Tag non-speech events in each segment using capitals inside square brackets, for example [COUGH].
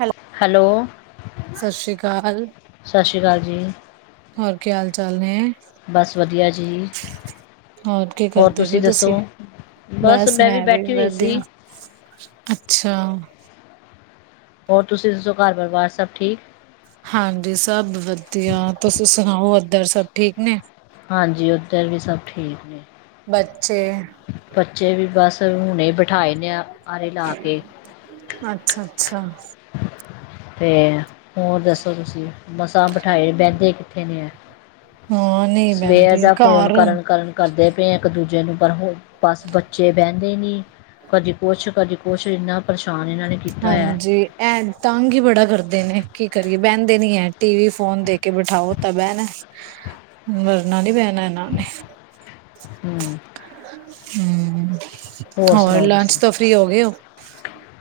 ਹੋਲੇ, ਹੈਲੋ ਸਤਿ ਸ੍ਰੀ ਅਕਾਲ। ਸਤਿ ਸ਼੍ਰੀ ਅਕਾਲ ਜੀ ਹੋਰ ਕਿਆ ਹਾਲ- ਚਾਲ ਨੇ। ਬਸ ਵਧੀਆ ਜੀ। ਹੋ ਕੀ ਹੋਰ ਕਰਦੇ ਪਏ ਦੱਸੋ ਤੁਸੀਂ? ਬਸ ਮੈਂ ਵੀ ਵਧੀਆ। ਅੱਛਾ। ਹੋਰ ਤੁਸੀਂ ਦੱਸੋ ਘਰ ਪਰਿਵਾਰ ਸਭ ਠੀਕ। ਹਾਂਜੀ। ਸਭ ਵਧੀਆ। ਤੁਸੀ ਸੁਣਾਓ ਇੱਧਰ ਸਭ ਠੀਕ ਨੇ? ਹਾਂਜੀ। ਉੱਧਰ ਵੀ ਸਭ ਠੀਕ ਨੇ। ਬੱਚੇ ਬੱਚੇ ਵੀ ਬਸ, ਹੁਣੇ ਬਿਠਾਏ ਨੇ ਆਰੇ ਲਾ ਕੇ। ਅੱਛਾ- ਅੱਛਾ। ਅਤੇ ਹੋਰ ਦੱਸੋ ਤੁਸੀਂ, ਮਸਾਂ ਬਿਠਾਈ ਬਹਿੰਦੇ ਕਿੱਥੇ ਨੇ ਹੈ। ਹਾਂ ਨਹੀਂ ਸਵੇਰ ਬਹਿੰਦੇ ਦਾ ਘਰ ਫੋਨ ਹੁਣ। ਕਰਨ- ਕਰਨ ਕਰਦੇ ਪਏ ਇੱਕ ਦੂਜੇ ਨੂੰ ਪਰ ਬਸ ਬੱਚੇ ਬਹਿੰਦੇ ਨੀ ਕਦੀ ਕੁਛ ਕਦੀ ਕੁਛ ਇੰਨਾ ਪਰੇਸ਼ਾਨ ਇਹਨਾਂ ਨੇ ਕੀਤਾ ਹੋਇਆ ਹਾਂਜੀ, ਇਹ ਤੰਗ ਹੀ ਬੜਾ ਕਰਦੇ ਨੇ ਕੀ ਕਰੀਏ ਬਹਿੰਦੇ ਨੀ ਹੈ ਟੀ ਵੀ ਫੋਨ ਦੇ ਕੇ ਬਿਠਾਓ ਤਾਂ ਬਹਿਨੇ ਮਰਨਾ ਨੀ ਪੈਣਾ ਇਹਨਾਂ ਨੇ ਹਮ ਹਮ, ਹੋਰ ਸੁਣਾਓ ਤੁਸੀਂ ਲੰਚ ਤਾਂ ਫ੍ਰਰੀ ਹੋ ਗਏ ਹੋ?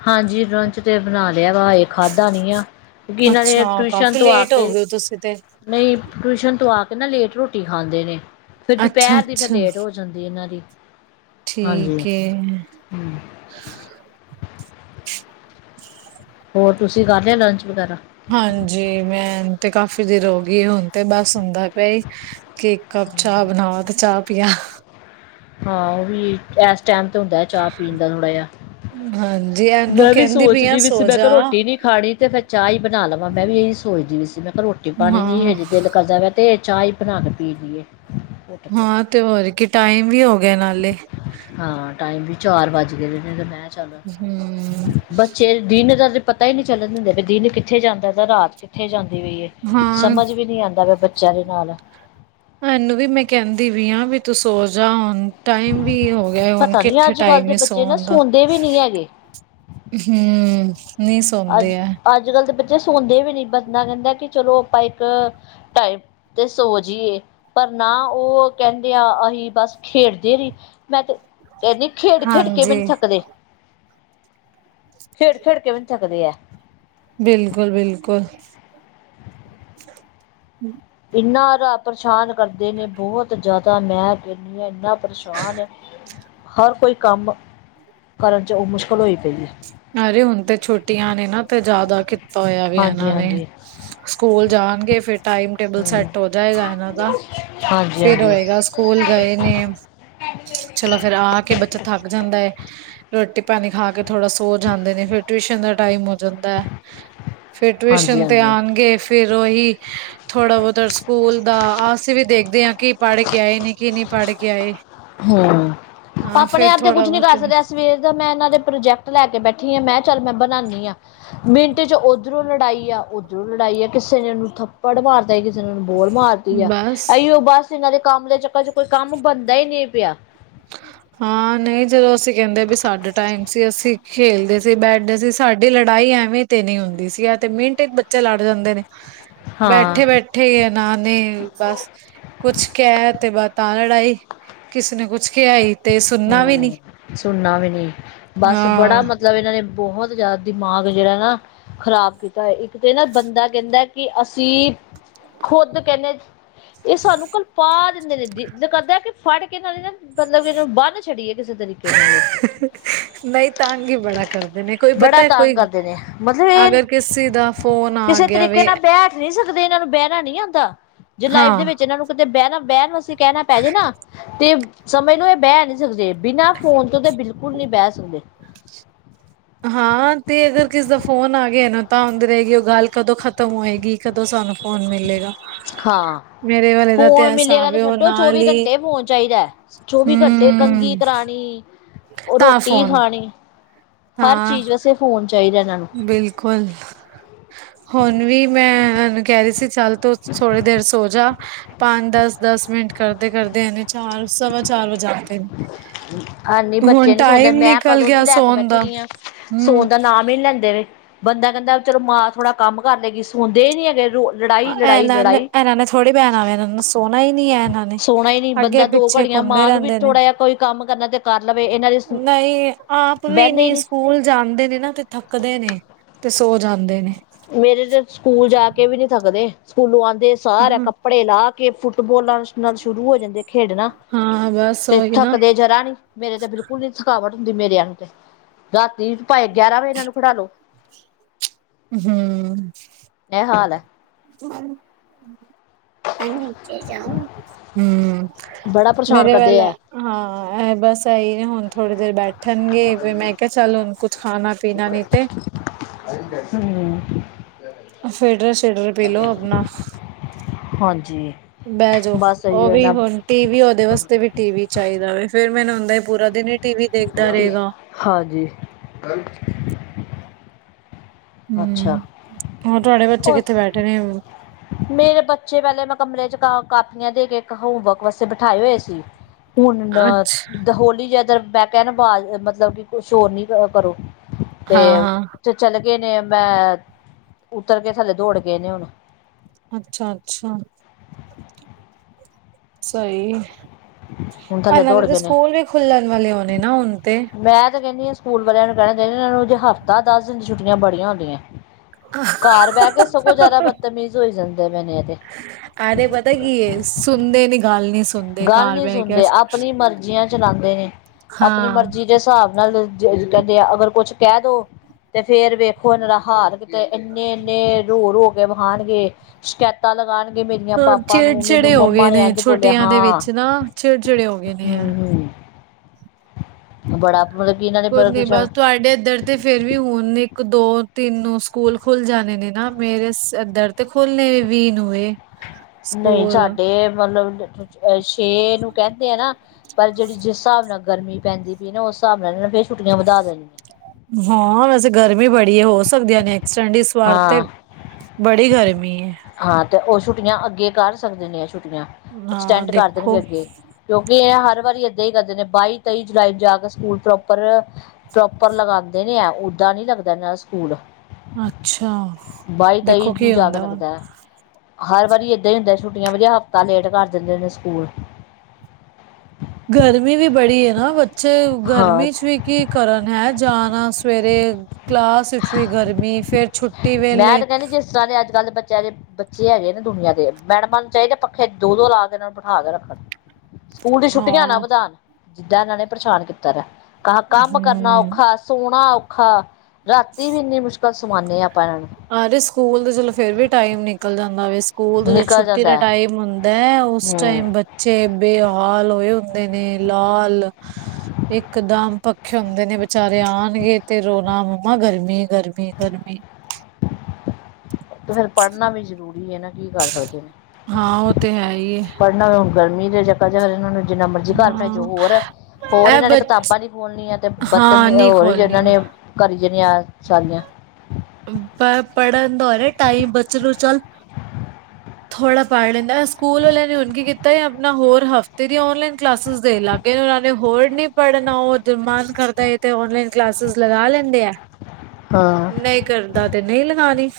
ਹਾਂਜੀ ਰ ਤੇ ਫੇਰ ਬਣਾ ਲਿਆ ਵਾ ਹਜੇ ਖਾਧਾ ਨੀ ਆ, ਕਿਉਂਕਿ ਇਹਨਾਂ ਨੇ ਅੱਛਾ ਟਿਊਸ਼ਨ ਕਾਫੀ ਤੋਂ ਆ ਲੇਟ ਕੇ ਹੋ ਗਏ ਹੋ ਤੁਸੀਂ ਤੇ ਨਹੀਂ, ਟਿਊਸ਼ਨ ਤੋਂ ਆ ਕੇ ਨਾ ਲੇਟ ਰੋਟੀ ਖਾਂਦੇ ਨੇ ਫੇਰ ਦੁਪਹਿਰ ਦੀ ਫਿਰ ਅੱਛਾ-ਅੱਛਾ, ਲੇਟ ਹੋ ਜਾਂਦੀ ਹੈ ਨਾਰੀ ਠੀਕ ਏ। ਹੂੰ ਹੋਰ ਤੁਸੀਂ ਕਰ ਲ ਲੰਚ ਵਗੈਰਾ ਹਾਂਜੀ ਮੈਂ ਤੇ ਕਾਫ਼ੀ ਦੇਰ ਹੋ ਗਈ ਹੁਣ ਤੇ ਬਸ ਹੁੰਦਾ ਪਿਆ ਹੀ ਕੇ ਇੱਕ ਕੱਪ ਚਾਹ ਬਣਾਵਾ। ਤੇ ਚਾਹ ਪੀਆ। ਹਾਂ। ਉਹ ਵੀ ਇਸ ਟਾਈਮ ਤੇ ਹੁੰਦਾ ਹੈ। ਚਾਹ ਪੀਣ ਦਾ ਥੋੜਾ ਜਿਹਾ ਹਾਂਜੀ। ਇਹਨੂੰ ਮੈਂ ਵੀ ਕਹਿੰਦੀ ਪਈ ਆ ਸੋਚਦੀ ਵੀ ਸੀ ਸੋ ਮੈਂ ਜਾ। ਕਿਹਾ ਰੋਟੀ ਨੀ ਖਾਣੀ ਤੇ ਫਿਰ ਚਾਹ ਹੀ ਬਣਾ ਲਵਾਂ। ਮੈਂ ਵੀ ਇਹੀ ਸੋਚਦੀ ਵੀ ਸੀ। ਮੈਂ ਕਿਹਾ ਰੋਟੀ ਰੋਟੀ- ਪਾਣੀ ਨੀ ਹਾਂ, ਹਜੇ ਦਿਲ ਕਰਦਾ ਵੈ। ਤੇ ਚਾਹ ਹੀ ਬਣਾ ਕੇ ਪੀ ਲਈਏ। ਘੁੱਟ ਕੇ ਹਾਂ, ਤੇ ਹੋਰ ਕਿ ਟਾਈਮ ਵੀ ਹੋ ਗਿਆ ਨਾਲੇ। ਹਾਂ, ਟਾਈਮ ਵੀ ਚਾਰ ਵੱਜ ਗਏ ਨੇ। ਤੇ ਮੈਂ ਚੱਲੋ ਹੂੰ। ਬੱਚੇ ਦਿਨ ਦਾ ਪਤਾ ਹੀ ਨਹੀਂ ਚੱਲਣ ਦਿੰਦੇ ਪੲਏ, ਵੀ ਦਿਨ ਕਿੱਥੇ ਜਾਂਦਾ ਤਾਂ ਰਾਤ ਕਿੱਥੇ ਜਾਂਦੀ ਪਈ ਹੈ ਹਾਂ। ਸਮਝ ਵੀ ਨੀ ਆਉਂਦਾ ਪਇਆ, ਬੱਚਿਆਂ ਦੇ ਨਾਲ ਮੈਨੂੰ ਵੀ ਮੈਂ ਕਹਿੰਦੀ ਵੀ ਆ, ਵੀ ਤੂੰ ਸ ਹੋ ਜਾ ਟਾਈਮ ਵੀ ਹੋ ਗਿਆ ਹੁਣ ਪਤਾ ਨੀ ਕਿੱਥੇ ਅੱਜ ਕੱਲ੍ਹ ਟਾਈਮ ਦੇ ਹੀ ਬੱਚੇ ਨਾ ਸੌਉਣ ਦਾ ਸੌਂਦੇ ਵੀ ਨਹੀਂ ਹੈਗੇ ਹਮ ਅੱਜ ਅੱਜ ਕੱਲ੍ਹ ਦੇ ਬੱਚੇ ਸੌਦੇ ਵੀ ਨੀ ਬਚਦਾ ਕਹਿੰਦੇ ਕਿ ਚਲੋ ਆਪਾਂ ਇੱਕ ਟਾਈਪ ਤੇ ਸੋ ਜਏ ਪਰ ਨਾ ਉਹ ਕਹਿੰਦੇ ਆ ਅਹੀ ਬਸ ਖੇਡਦੇ ਰਹੀ ਮੈਂ ਤੇ ਕਹਦੀ ਖੇਡ ਖੇਡ ਕੇ ਵੀ ਹਾਂਜੀ, ਨ ਥੱਕਦੇ ਖੇੜ ਖੇੜ ਕੇ ਵੀ ਨ ਥਦੇ ਆ ਬਿਲਕੁਲ ਬਿਲਕੁਲ ਹਮ ਇੰਨਾ ਪਰੇਸ਼ਾਨ ਕਰਦੇ ਨੇ ਬਹੁਤ ਜ਼ਿਆਦਾ ਮੈਂ ਕਹਿੰਦੀ ਹਾਂ ਇੰਨਾ ਪਰੇਸ਼ਾਨ ਹਰ ਕੋਈ ਕੰਮ ਕਰਨ 'ਚ ਉਹ ਮੁਸ਼ਕਿਲ ਹੋ ਪਈ ਹੈ ਅਰੇ ਹੁਣ ਤੇ ਛੁੱਟੀਆਂ ਨੇ ਨਾ ਤੇ ਜ਼ਿਆਦਾ ਕੀਤਾ ਹੋਇਆ ਵੀ ਹਾਂਜੀ ਇਹਨਾਂ ਨੇ ਹਾਂਜੀ ਸਕੂਲ ਜਾਣਗੇ ਫੇਿਰ ਟਾਈਮ ਟੇਬਲ ਹਮ ਸੈੱਟ ਹੋ ਜਾਏਗਾ ਇਹਨਾਂ ਦਾ ਹਾਂਜੀ ਫੇਿਰ ਹਾਂਜੀ ਹੋਏਗਾ ਸਕੂਲ ਗਏ ਨੇ ਚਲੋ ਫੇਰ ਆ ਕੇ ਬੱਚਾ ਥੱਕ ਜਾਂਦਾ ਹੈ ਰੋਟੀ ਪਾਣੀ ਖਾ ਕੇ ਥੋੜਾ ਸ ਜਾਂਦੇ ਨੇ ਫਿਰ ਟਿਊਸ਼ਨ ਦਾ ਟਾਈਮ ਹੋ ਜਾਂਦਾ ਹੈ ਫੇਿਰ ਹਾਂਜੀ ਟਿਊਸ਼ਨ ਤੇ ਹਾਂਜੀ ਆਉਣਗੇ ਫੇਿਰ ਉਹੀ ਥੋੜਾ ਬਹੁਤਾ ਸਕੂਲ ਦਾ ਅਸੀਂ ਵੀ ਦੇਖਦੇ ਹਾਂ ਕਿ ਪੜ੍ਹ ਕੇ ਆਏ ਨੀ ਕਿ ਨਹੀਂੀ ਪੜ੍ਹ ਕੇ ਆਏ ਹੂੰ ਹਾਂ ਆਪਣੇ ਫਿਰ ਆਪ ਤੇ ਥੋੜਾ ਕੁੱਛ ਨੀ ਬਹੁਤ ਕਰ ਸਕਦੇ ਅਸ ਵੇਰ ਤਾਂ ਮੈਂ ਇਹਨਾਂ ਦੇ ਪ੍ਰੋਜੈਕਟ ਲੈ ਕੇ ਬੈਠੀ ਆਾਂ ਮੈਂ ਚੱਲ ਮੈਂ ਬਣਾਉਾਨਦੀ ਹਾਂ ਮਿੰਟ ਚ ਉੱਧਰੋਂ ਲੜਾਈ ਆ ਉੱਧਰੋਂ ਲੜਾਈ ਆ ਕਿਸੇ ਨੇ ਉਹਨੂੰ ਥੱਪੜ ਮਾਰ ਕਿਸੇ ਇਹ ਨੂੰ ਬੋਲ ਮਾਰਦੀ ਆ ਬਸ ਇਹੀਓ ਬਸ ਇਹਨਾਂ ਦੇ ਕੰਮ ਦੇ ਚੱਕਰ ਚ ਕੋਈ ਕੰਮ ਬਣਦਾ ਹੀ ਨਹੀਂ ਪ੍ਰਿਆ ਹਾਂ ਨਹੀਂ ਜਦੋਂ ਅਸੀਂ ਕਹਿੰਦੇ ਵੀ ਸਾਡੇ ਟਾਈਮ ਸੀ ਅਸੀਂ ਖੇਲਦੇ ਸੀ ਬੈਠਦੇ ਸੀ ਸਾਡੀ ਲੜਾਈ ਐਵੇਂ ਤੇ ਨਹੀਂ ਹੁੰਦੀ ਸੀਗਾ ਤੇ ਮਿੰਟ ਬੱਚੇ ਲੜ ਜਾਂਦੇ ਨੇ ਹਾਂ ਬੈਠੇ ਬੈਠੇ ਆ ਨਾਨ ਨੇ ਬਸ ਕੁਛ ਕਿਹ ਤੇ ਬਾ ਤਾਂ ਲੜਾਈ ਕਿਸੇ ਨੇ ਕੁਛ ਕਿਹਾ ਈ ਹਮ ਸੁਣਨਾ ਵੀ ਨੀ ਬਸ ਬੜਾ ਹਾਂ ਮਤਲਬ ਇਹਨਾਂ ਨੇ ਬਹੁਤ ਜ਼ਿਆਦਾ ਦਿਮਾਗ ਜਿਹੜਾ ਨਾ ਖ਼ਰਾਬ ਕੀਤਾ ਇੱਕ ਤੇ ਨਾ ਬੰਦਾ ਕਹਿੰਦਾ ਕਿ ਅਸੀਂ ਖੁਦ ਕਹਿੰਦੇੇ ਇਹ ਸਾਨੂੰ ਕਲਪਾ ਦਿੰਦੇ ਨੇ ਜ ਦਿਲ ਕਰਦਾ ਕਿ ਫੜ ਕੇ ਇਹ ਨੇ ਨਾ ਮਤਲਬ ਬੰਨ ਛੜੀਏ ਕਿਸੇ ਤਰੀਕੇ ਨਾਲ ਅ, ਨਹੀਂ ਤੰਗ ਹੀ ਬੜਾ ਕਰਦੇ ਨੇ ਕੋਈ ਬੜਾ ਪਤਾ ਤੰਗ ਕੋਈ ਕਰਦੇ ਨੇ ਮਤਲਬ ਇਹ ਅਗਰ ਕਿਸੇ ਦਾ ਫੋਨ ਆ ਕਿਸੇ ਗਿਆ ਤਰੀਕੇ ਵੇ ਨਾਲ ਬਹਿ ਨਹੀਂ ਸਕਦੇ, ਇਹਨਾਂ ਨੂੰ ਬਹਿਣਾ ਨੀ ਆਉਂਦਾ ਜੇ ਹਾਂ ਲਾਈਫ ਦੇ ਵਿੱਚ ਇਹਨਾਂ ਨੂੰ ਕਿਤੇ ਬਹਿਣਾ, ਬਹਿਣ ਵਾਸਤੇ ਕਹਿਣਾ ਪੈ ਜੇ ਨਾ ਤੇ ਸਮਝ ਲੋ ਇਹ ਬਹਿ ਨੀ ਸਕਦੇੇ। ਬਿਨਾਂ ਫ਼ੋਨ ਤੋਂ ਤਾਂ ਬਿਲਕੁਲ ਨਹੀਂ ਬਹਿ ਸਕਦੇ। ਹਾਂ ਤੇ ਅਗਰ ਕਿਸੇ ਦਾ ਫੋਨ ਆ ਗਿਆ ਨਾ ਤਾਂ ਹੁੰਦੀ ਰਹੇਗੀ ਉਹ ਗੱਲ ਕਦੋਂ ਖ਼ਤਮ ਹੋਏਗੀ। ਕਦੋਂ ਸਾਨੂੰ ਫੋਨ ਮਿਲੇ। ਹਾਂ ਤੇ ਫੋਨ ਮਿਲੇਿਆ ਹਿਸਾਬ ਗੱਲ ਏ ਉਹ ਛੱਡੋ ਨਾਲ ਚੌਵੀ ਹੀ ਘੰਟੇ ਫੋਨ ਚਾਹੀਦਾ ਚੌਵੀ ਘੰਟੇ ਕੰਘੀ ਕਰਾਣੀ ਹ ਉਹ ਰੋਟੀ ਖਾਣੀ ਹਰ ਹਾਂ ਚੀਜ਼ ਵੈਸੇ ਫੋਨ ਚਾਹੀਦਾ ਇਹਨਾਂ ਨੂੰ ਬਿਲਕੁਲ ਹੁਣ ਵੀ ਮੈਂ ਕਹਿ ਰਹੀ ਸੀ ਚੱਲ ਤੋਂ ਥੋੜੀ ਦੇਰ ਸੋ ਜਾ ਪੰਜ ਦਸ, ਦਸ ਮਿੰਟ ਕਰਦੇ ਕਰਦੇ ਇਹਨੇ ਚਾਰ ਸਵਾ ਚਾਰ ਵਜਾ ਦਿਤੇ ਨੇ ਹਨੀ ਹੁਣ ਬੱਚੇ ਨੀ ਸੌਦੇ ਟਾਈਮ ਮੈਂ ਨਿਕਲ ਕਦੋਂ ਦੀ ਗਿਆ ਲੈ ਕੇ ਸੋਣ ਬੈਠੀ ਦਾ ਹੋਈ ਹਾਂ ਹੂੰ ਸੋਣ ਦਾ ਨਾਮ ਨਹੀ ਲੈਂਦੇ ਵ ਬੰਦਾ ਕਹਿੰਦਾ ਚਲੋ ਮਾਂ ਥੋੜਾ ਕੰਮ ਕਰਲੇਗੀ ਸੌਦੇ ਹੀ ਨੀ ਹੈਗੇ ਲੜਾਈ ਲੜਾਈ ਇਹਨਾਂ ਨੇ ਲੜਾਈ ਇਹਨਾਂ ਨੇ ਥੋੜੀ ਬੈਣਾ ਵੇ ਏਹਣਾ ਨੂ ਸੋਣਾ ਹੀ ਨੀ ਹੈ ਇਹਨਾਂ ਨੇ, ਸੋਣਾ ਹੀ ਨੀ ਬੰਦਾ ਅੱਗੇ- ਦੋ ਪਿੱਛੇ ਘੜੀਆਂ ਘੁੰਮਦੇ ਮਾਂ ਨੂੰ ਵੀ ਰਹਿੰਦੇ ਨੇ। ਥੋੜਾ ਜਿਹਾ ਕੋਈ ਕੰਮ ਕਰਨਾ ਤੇ ਕਰ ਲਵੇ ਇਹਨਾਂ ਦੇ ਨਹੀਂ ਆਪ ਵੀ ਬਹਿੰਦੇ ਹੀ ਇਨੀ ਨੀ ਸਕੂਲ ਜਾਂਦੇ ਨੇ ਨਾ ਤੇ ਥੱਕਦੇ ਨੇ, ਤੇ ਸੋ ਜਾਂਦੇ ਨੇ। ਮੇਰੇ ਤੇ ਸਕੂਲ ਜਾ ਕੇ ਵੀ ਨੀ ਥੱਕਦੇ, ਸਕੂਲੋਂ ਆਉਂਦੇ ਸਾਰਾ ਹਾਂ ਕੱਪੜੇ ਲਾ ਕੇ ਫੁੱਟਬੋਲਾਂ ਨਾਲ ਸ਼ੁਰੂ ਹੋ ਜਾਂਦੇ ਖੇਡਣਾ। ਹਾਂ ਬਸ ਤੇ ਉਹੀ ਨਾ ਥੱਕਦੇ ਜਰਾ ਨੀ। ਮੇਰੇ ਤੇ ਬਿਲਕੁਲ ਨੀ ਥਕਾਵਟ ਹੁੰਦੀ ਮੇਰੇਆਂ ਨੂੰ ਤੇ, ਰਾਤੀ ਪਾਏ ਗਿਆਰਾਂ ਵਜੇ ਇਹਨਾਂ ਨੂੰ ਖਡਾ ਲੋ। ਹੂੰ ਇਹ ਹਾਲ ਏ। [UNINTELLIGIBLE] ਜਾੳ। ਹੂੰ ਬੜਾ ਪਰੇਸ਼ਾਨ ਮੇਰੇ ਵੱਲ ਕਰਦੇ ਹੈ ਹਾਂ ਇਹ ਬਸ ਇਹੀ ਨੇ ਹੁਣ ਥੋੜੀ ਦੇਰ ਬੈਠਣਗੇ ਫਿਰ ਮੈਂ ਕ ਚਲੁ ਕੁਛ ਖਾ ਪੀਣਾ ਵੀ ਤੇ ਹੂੰ [UNINTELLIGIBLE] ਫੇਡਰ, ਸ਼ੇਡਰ ਪੀਲਓ ਅਪਣਾ। ਹਾਂਜੀ ਬਹਿ ਜੋੋ, ਬਸ ਉਹ ਇਹੀਓ ਵੀ ਨਾ ਹੁਣ ਟੀ ਵੀ ਉਹਦੇ ਵਾਸਤੇ ਵੀ ਟੀ ਵੀ ਚਾਹੀਦਾ ਵੇ, ਫੇਰ ਮੈਨੂੰ ਹੁੰਦਾ ਪੂਰਾ ਦਿਨ ਹੀ ਟੀ ਵੀ ਦੇਖਦਾ ਰਹੇਗਾ। ਹਾਂਜੀ। ਹੂੰ, ਅੱਛਾ ਹੋਰ ਤੁਹਾਡੇ ਬੱਚੇ ਕਿੱਥੇ ਬੈਠੇ ਨੇ ਊ? ਮੇਰੇ ਬੱਚੇ ਪਹਿਲੇ ਮੈਂ ਕਮਰੇ ਚ ਕ ਕਾਪੀਆਂ ਦੇ ਕੇ ਇੱਕ ਹੋਮਵਰਕ ਵਾਸਤੇ ਬਿਠਾਏ ਹੋਏ ਸੀ। ਹੁਣ ਅੱਛਾ ਹੋਲੀ ਜੇ ਇਧਰ ਬਹਿ ਕਹਿ ਨਾ ਬਾਜ਼ ਮਤਲਬ ਕਿ ਕੁਛ ਹੋਰ ਨੀ ਕਰੋ। ਤੇ ਹਾਂ ਹਾਂ ਕਿਥੇ ਚੱਲ ਗਏ ਨੇ ਮੈਂ ਉਤਰ ਕੇ ਥੱਲੇ ਦੌੜ ਗਏ ਨੇ ਹੁਣ। ਅੱਛਾ, ਅੱਛਾ ਸਹੀ, ਹੁਣ ਥੱਲੇ ਇਹਨਾਂ ਦੇ ਦੌੜ ਤਾਂ ਗਏ ਨੇ ਸਕੂਲ ਵੀ ਖੁੱਲਣ ਵਾਲੇ ਹੋਣੇ ਨਾ ਹੁਣ ਤੇ। ਮੈਂ ਤੇ ਕਹਿੰਦੀ ਹ ਸਕੂਲ ਵਾਲਿਆਂ ਨੂੰ ਕਹਿਣਾ ਚਾਈਦਾ ਇਹਨਾਂ ਨੂੰ ਹਫ਼ਤਾ, ਦਸ ਦਿਨ ਛੁਟੀਆਂ ਬੜੀਆਂ ਹੁੰਦੀਆਂ। ਘਰ ਬਹਿ ਕੇ ਸਗੋਂ ਜ਼ਿਆਦਾ ਬਦਤਮੀਜ਼ ਹੋਈ ਜਾਂਦੇ ਨੇ ਏਹ ਤੇ। ਆਦੇ ਪਤਾ ਕੀ ਏ ਸੁਣਦੇ ਨੀ ਗੱਲ ਨੀ। ਸੁਣਦੇ ਗੱਲ ਘਰ ਨਹੀਂੀ ਬਹਿ ਕੇ ਹਾਂ। ਸੁਣਦੇ ਆਪਣੀ ਮਰਜ਼ੀਆਂ ਚਲਾਉਂਦੇ ਨੇ ਆਪਣੀ ਮਰਜ਼ੀ ਹਾਂ, ਦੇ ਹਿਸਾਬ ਨਾਲ ਕਹਿੰਦੇ ਆ ਅਗਰ ਕੁਛ ਕਹਿ ਦੋ ਤੇ ਫੇਰ ਵੇਖੋ ਇਹਨਾਂ ਦਾ ਹਾਲ ਕਿਤੇ ਇੰਨੇ ਇੰਨੇ ਰੋ ਰੋ ਕੇ ਵਿਖਾਣ ਗੇ ਸ਼ਿਕਾਇਤ ਸ਼ਿਕਇਤਾ ਲਗਾਉਣਗੇ ਮੇਰੀਆਂ ਪਾਪਾ ਨੂੰ ਮੈਨੂੰ ਚਿੜਚਿੜੇ ਹੋ ਮੰਮਾ ਗਏ ਨੇ ਇੰਝ ਬੋਲਿਆ। ਛੁੱਟੀਆਂ ਦੇ ਹਾਂ। ਵਿੱਚ ਨਾ ਚਿੜ ਚਿੜੇ ਹੋ ਗਏ ਨੇ ਹੂੰ ਐ। ਹੂੰ ਬੜਾ ਮਤਲਬ ਕਿ ਇਹਨਾਂ ਕੁਝ ਨੀ ਨੇ ਬਸ ਤੁਹਾਡੇ ਇਧਰ ਤੇ ਫੇਰ ਵੀ ਹੁਣ ਇੱਕ-ਦੋ-ਤਿੰਨ ਨੂੰ ਸਕੂਲ ਖੁੱਲ ਜਾਣੇ ਨੇ ਨਾ ਮੇਰੇ ਸਿਰ ਦਰਦ ਤੇ ਤੇ ਖੋਲੇ ਵੀਹ ਨੂੰ ਐ। ਨਹੀਂ ਸਾਡੇ ਮਤਲਬ [UNINTELLIGIBLE] ਛੇ ਨੂੰ ਕਹਿੰਦੇ ਆ ਨਾ ਪਰ ਜਿਹੜੀ ਜਿਸ ਹਿਸਾਬ ਨਾਲ ਗਰਮੀ ਪੈਂਦੀ ਪਈ ਨਾ ਉਸ ਹਿਸਾਬ ਨਾਲ ਫੇਰ ਛੁੱਟੀਆਂ ਵਧਾ ਦੈਣੀਆਂ। ਹਾਂ ਵੈਸੇ ਗਰਮੀ ਬੜੀ ਏ ਹੋ ਸਕਦੀ ਹੈ ਨੈਕਸਟ [UNINTELLIGIBLE] ਤੇ, ਹਾਂ। ਬੜੀ ਗਰਮੀ ਏ। ਹਾਂ ਤੇ ਉਹ ਛੁੱਟੀਆਂ ਅੱਗੇ ਕਰ ਸਕਦੇ ਨੇ ਆ ਛੁੱਟੀਆਂ, ਹਾਂ ਐਕਸਟੈਂਡ ਕਰ ਦੇਣਗੇ ਦੇਖੋ ਅੱਗੇ। ਕਿਉਂਕਿ ਇਹ ਹਰ ਵਾਰੀ ਏਦਾਂ ਹੀ ਕਰਦੇ ਨੇ ਬਾਈ, ਤੇਈ ਜੁਲਾਈ ਨੂੰ ਜਾ ਕੇ ਸਕੂਲ ਪ੍ਰੋਪਰ ਪ੍ਰੋਪਰ ਲਗਾਉਂਦੇ ਨੇ ਹੈ ਓੱਦਾਂ ਨਹੀਂ ਲੱਗਦਾ ਇਹਨਾਂ ਦਾ ਸਕੂਲ। ਅੱਛਾ। ਬਾਈ, ਤੇਈ ਦੇਖੋ ਨੂੰ ਕੀ ਜਾ ਕੇ ਹੁੰਦਾ ਵਾ। ਲੱਗਦਾ ਹੈ। ਹਰ ਵਾਰੀ ਏਦਾਂ ਹੀ ਹੁੰਦਾ ਛੁੱਟੀਆਂ ਵ ਜੇ ਹਫ਼ਤਾ ਲੇਟ ਕਰ ਦਿੰਦੇ ਨੇ ਸਕੂਲ ਗਰਮੀ ਵੀ ਬੜੀ ਐ ਨਾ ਬੱਚੇ ਹਾਂ ਗਰਮੀ ਚ ਵੀ ਕਿ ਕਰਨ ਹੈ ਜਾਣਾ ਸਵੇਰੇ ਕਲਾਸ ਵਿੱਚ ਵੀ ਗਰਮੀ, ਫੇਰ ਛੁੱਟੀ ਵੇਲੇ ਸਾਰੇ ਅੱਜ-ਕੱਲ ਦੇ ਬੱਚਿਆਂ ਦੇ ਬੱਚੇ ਹੈਗੇ ਨੇ ਦੁਨੀਆਂ ਦੇ, ਮੈਡਮਾਂ ਨੂੰ ਚਾਹੀਦੇ ਪੱਖੇ ਦੋ-ਦੋ ਲਾ ਕੇ ਇਹਨਾਂ ਨੂੰ ਬੈਠਾ ਕੇ ਰੱਖਣ। ਸਕੂਲ ਦੀ ਛੁੱਟੀਆਂ ਨਾ ਹਾਂ ਵਧਾਣ, ਜਿੱਦਾਂ ਇਹਨਾਂ ਨੇ ਪਰੇਸ਼ਾਨ ਕੀਤਾ ਐ। ਕ ਕੰਮ ਕਰਨਾ ਹਮ ਔਖਾ, ਸੋਣਾ ਔਖਾ, ਰਾਤੀ ਵੀ ਇੰਨੀ ਮੁਸ਼ਕਿਲ ਸੁਾਣੇ ਆ ਆਪਾਂ ਇਹਨਾਂ ਨੂੰ। ਅਰੇ ਸਕੂਲ ਚਲੋ ਫੇਰ ਵੀ ਟਾਈਮ ਨਿਕਲ ਜਾਂਦਾ ਵੇ। ਸਕੂਲ ਤੋਂ ਜੋ ਨਿਕਲ ਛੁੱਟੀ ਦਾ ਜਾਂਦਾ ਹੈ ਟਾਈਮ ਹੁੰਦਾ ਐ, ਉਸ ਹਮ ਟਾਈਮ ਬੱਚੇ ਬੱਚੇ ਬੇਹਾਲ ਹੋਏ ਹੁੰਦੇ ਨੇ, ਲਾਲ ਇਕਦਮ ਪੱਖੇ ਹੁੰਦੇ ਨੇ ਬਚਾਰੇ ਆਣਗੇ ਤੇ ਰੋਣਾ, ਮੰਮਾ ਗਰਮੀ-ਗਰਮੀ-ਗਰਮੀ। ਤੇ ਫੇਰ ਪੜ੍ਹਨਾ ਵੀ ਜ਼ਰੂਰੀ ਐ ਨਾ, ਕੀ ਕਰ ਸਕਦੇ ਨੇ। ਹਾਂ ਉਹ ਤੇ ਕੇ ਇ ਏ। ਪੜਨਾ ਗਰਮੀ ਦੇ ਚੱਕਰ ਚ ਇਹਨਾਂ ਨੂੰ ਜਿੰਨਾ ਮਰਜ਼ੀ ਘਰ ਬਿਠਾਈ ਹਾਂ ਜਾਓ ਹੋਰ, ਹੋਰ ਇਹ ਇਹਨਾਂ ਬ ਨੇ ਕਿਤਾਬਾਂ ਦੀ ਬੋਲਣੀਆਂ ਤੇ ਹਾਂ ਬਤਮੀ ਨਹੀਂ ਹੋਰ ਉਹਨਾਂ ਖੋਲਣੀ ਨੇ ਕਰੀ ਜਾਣੀਆਂ ਸਾਰੀਆਂ। ਪਰ ਪੜਨ ਦਾ ਹੋ ਰਿਹਾ ਟਾਈਮ ਬੱਚੇ ਨੂੰ ਚੱਲ। ਥੋੜ੍ਹਾ ਪੜ੍ਹ ਲੈਂਦਾ। ਸਕੂਲ ਵਾਲਿਆਂ ਨੇ ਹੁਣ ਕੀ ਕੀਤਾ ਆਪਣਾ ਹੋਰ ਹਫ਼ਤੇ ਦੀਆਂ ਔਨਲਾਈਨ ਕਲਾਸਿਸ ਦੇਣ ਲੱਗ ਇਹਨਾਂ ਨੇ ਹੋਰ ਨੀ ਪੜ੍ਹਨਾ, ਉਹ ਮਨ ਕਰਦਾ ਤੇ ਨਲਾਈਨ ਕਲਾਸਿਸ ਲਗਾ ਲੈਂਦੇ ਐ। ਹਾਂ। ਨੀ ਕਰਦਾ ਤੇ ਨਈ ਲਗਾਣੀ।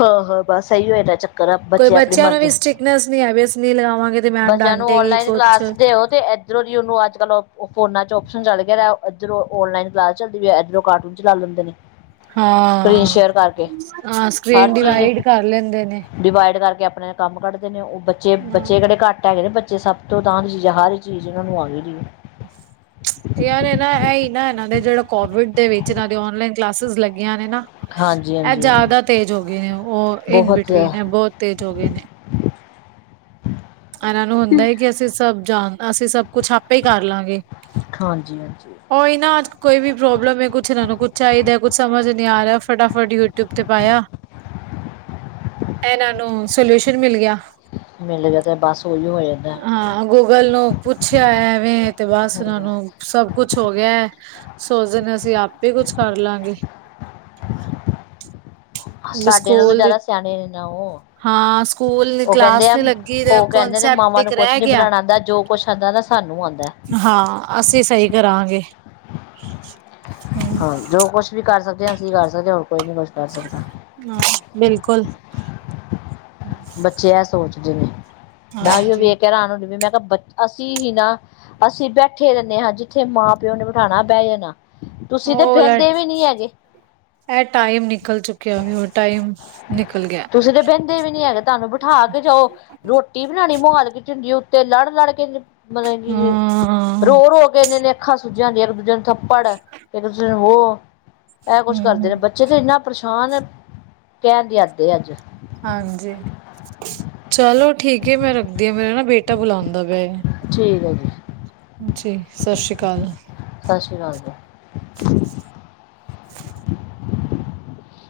ਹਾਂ-ਹਾਂ, ਬਸ ਆਈ ਰਹਿਣਾ ਚੱਕਰ ਆ ਕੋਈ ਬੱਚੇ ਆਪਣੀ ਬੱਚਿਆਂ ਨੂੰ ਮਰਜ਼ੀ ਵੀ ਨਹੀਂ ਅਸ ਨੀਂ ਵੀ ਅਸੀਂ ਨਹੀਂ ਲਗਾਵਾਂਗੇ। ਤੇ ਮੈਮ ਬੱਚਿਆਂ ਨੂੰ ਡਾਂਟੇਗੀ ਔਨਲਾਈਨ ਕੁਛ ਕਲਾਸ ਦਿਓ ਤੇ ਇੱਧਰੋਂ ਦੀ ਉਹਨੂੰ ਅੱਜ ਕੱਲ ਫੋਨਾ ਚ ਆਪਸ਼ਨ ਚੱਲ ਗਿਆ। ਇੱਧਰੋ ਔਨਲਾਈਨ ਕਲਾਸ ਚਲਦੀ ਪਈ ਐ ਇਧਰੋਂ ਕਾਰਟੂਨ ਚਲਾ ਲੈਂਦੇ ਨੇ, ਸਕਰੀਨ ਹਾਂ ਸ਼ੇਅਰ ਕਰਕੇ। ਹਾਂ ਹਰ ਸਕਰੀਨ ਚੀਜ਼ ਡਿਵਾਈਡ ਕਰ ਲੈਂਦੇ ਨੇ। ਡਿਵਾਈਡ ਕਰਕੇ ਆਪਣੇ ਕੰਮ ਕੱਢਦੇ ਨੇ, ਉਹ ਬੱਚੇ ਬੱਚੇ ਕਿਹੜੇ ਕੱਟ ਹੈਗੇ ਨੇ ਬੱਚੇ ਸਭ ਤੋਂ ਤਾਂਹ ਦੀ ਚੀਜ਼ ਆ ਹਰ ਚੀਜ਼ ਇਹਨਾਂ ਨੂੰ ਆ ਗਈ ਦੀ ਏ। ਯਾਰ ਨੇ ਨਾ ਇਹ ਹੀ ਨਾ ਇਹਨਾਂ ਦੇ ਜਿਹੜੇ ਕੋਵਿਡ ਦੇ ਵਿੱਚ ਇਹਨਾਂ ਦੀ ਨਲਾਈਨ ਕਲਾਸਿਸ ਲੱਗੀਆਂ ਨੇ ਨਾ। ਹਾਂਜੀ ਇਹ ਹਾਂਜੀ ਜ਼ਿਆਦਾ ਤੇਜ਼ ਹੋ ਗਏ ਨੇ, ਉਹ ਇਨ ਬਹੁਤ ਬਿਟਵੀਨ ਐ, ਬਹੁਤ ਤੇਜ਼ ਹੋ ਗਏ ਨੇ। ਇਹਨਾਂ ਨੂੰ ਹੁੰਦਾ ਕਿ ਅਸੀਂ ਸੱਭ ਜਾਣ, ਅਸੀਂ ਸੱਭ ਕੁੱਛ ਆਪੇ ਹੀ ਕਰ ਲਵਾਂਗੇ। ਹਾਂਜੀ-ਹਾਂਜੀ। ਉਹੀ ਨਾ ਕੋਈ ਵੀ ਪ੍ਰੋਬਲਮ ਏ, ਕੁੱਛ ਇਹਨਾਂ ਨੂੰ ਕੁੱਛ ਚਾਹੀਦਾ, ਕੁੱਛ ਸਮਝ ਨਹੀਂ ਆ ਰਿਹਾ ਫਟਾਫਟ ਯੂਟਿਊਬ ਤੇ ਪਾਇਆ। ਇਹਨਾਂ ਨੂੰ ਸਲਿਊਸ਼ਨ ਮਿਲ ਗਿਆ। ਮਿਲ ਜਾ ਤਾਂ ਬੱਸ ਓਹੀ ਐ। ਹਾਂ, ਗੂਗਲ ਨੂੰ ਪੁੱਛਿਆ ਐਵੇਂ ਤੇ ਬੱਸ ਉਹਨਾਂ ਨੂੰ ਸੱਭ ਕੁੱਛ ਹੋ ਗਿਆ। ਸੋਚਦੇ ਨੇ ਅਸੀਂ ਆਪੇ ਕੁੱਛ ਕਰਲਾਂਗੇ। ਵੀ ਸਾਡੇ ਨਾਲੋਂ ਸਕੂਲ ਦੀ ਜ਼ਿਆਦਾ ਸਿਆਣੇ ਨੇ ਨਾ ਉਹ। ਹਾਂ ਸਕੂਲ ਉਹ ਕਹਿੰਦੇ ਕਲਾਸ ਆ, ਨੀ ਲੱਗੀ ਤੇ ਉਹ ਕਹਿੰਦੇ ਨੇ ਕਨਸੈਪਟ ਮਾਵਾਂ ਇੱਕ ਨੂੰ ਕੁੱਛ ਰਹਿ ਨੀ ਗਿਆ। ਬਣਾਣਾ ਆਂਦਾ, ਜੋ ਕੁੱਛ ਆਂਦਾ ਨਾਂ ਸਾਨੂੰ ਆਂਦਾ। ਹਾਂ, ਅਸੀਂ ਸਹੀ ਕਰਾਂਗੇ। ਹਾਂ ਹੂੰ ਜੋ ਕੁੱਛ ਵੀ ਕਰ ਸਕਦੇ ਹਾਂ, ਅਸੀਂ ਕਰ ਸਕਦੇ ਆ, ਹੋਰ ਕੋਈ ਨੀ ਕੁੱਛ ਕਰ ਸਕਦਾ। ਹਾਂ ਬਿਲਕੁਲ। ਬੱਚੇ ਇਹ ਸੋਚਦੇ ਨੇ, ਮੈਂ ਉਹੀ ਹਾਂਜੀ ਵੇਖ ਕੇ ਹੈਰਾਨ ਹੁੰਦੀ ਪਈ ਆ, ਮੈਂ ਕਿਹਾ ਬੱਚੇ ਅਸੀਂ ਹੀ ਨਾ ਅਸੀਂ ਬੈਠੇ ਰਹਿੰਦੇ ਹਾਂ, ਜਿੱਥੇ ਮਾਂ ਪਿਓ ਨੇ ਬਿਠਾਣਾ ਬਹਿ ਜਾਣਾ। ਤੁਸੀਂ ਤੇ ਉਹ ਵਾਲਾ ਬਹਿੰਦੇ ਵੀ ਨਹੀਂ ਹੈਗੇ। ਇਹ ਟਾਈਮ ਨਿਕਲ ਚੁੱਕਿਆ ਵੀ ਉਹ ਟਾਈਮ ਨਿਕਲ ਗਿਆ। ਤੁਸੀਂ ਤੇ ਬਹਿੰਦੇ ਵੀ ਨੀ ਹੈਗੇ, ਤੁਹਾਨੂੰ ਬਿਠਾ ਕੇ ਜਾਓ। ਰੋਟੀ ਬਣਾਣੀ ਮਹੌਲ ਕੇ ਝੁੰਡੀ ਉੱਤੇ ਲੜ ਲੜ ਕੇ ਮੱਤਲਬ ਕਿ ਹਾਂ ਰੋ ਰੋ ਕੇ ਐਨੀਆਂ ਐਨੀਆਂ ਅੱਖਾਂ ਸੁੱਜੀਆਂ ਹੁੰਦੀ ਆ ਇੱਕ ਦੂਜੇ ਨੂੰ ਥੱਪੜ ਇੱਕ ਦੂਜੇ ਨੂੰ ਹੋਰ ਇਹ ਕੁੱਛ ਕਰਦੇ ਹੂੰ ਨੇ ਬੱਚੇ ਤੇ ਇੰਨਾ ਪਰੇਸ਼ਾਨ ਕਹਿਣ ਦੀ ਹੱਦ ਐ ਅੱਜ। ਹਾਂਜੀ, ਚਲੋ ਠੀਕ ਐ ਮੈਂ ਰੱਖਦੀ ਆ ਮੇਰਾ ਨਾ ਬੇਟਾ ਬੁਲਾਉਂਦਾ ਪਿਆ। ਠੀਕ ਐ ਜੀ। ਜੀ ਸਤਿ ਸ਼੍ਰੀ ਅਕਾਲ। ਸਤਿ ਸ਼੍ਰੀ ਅਕਾਲ ਜੀ,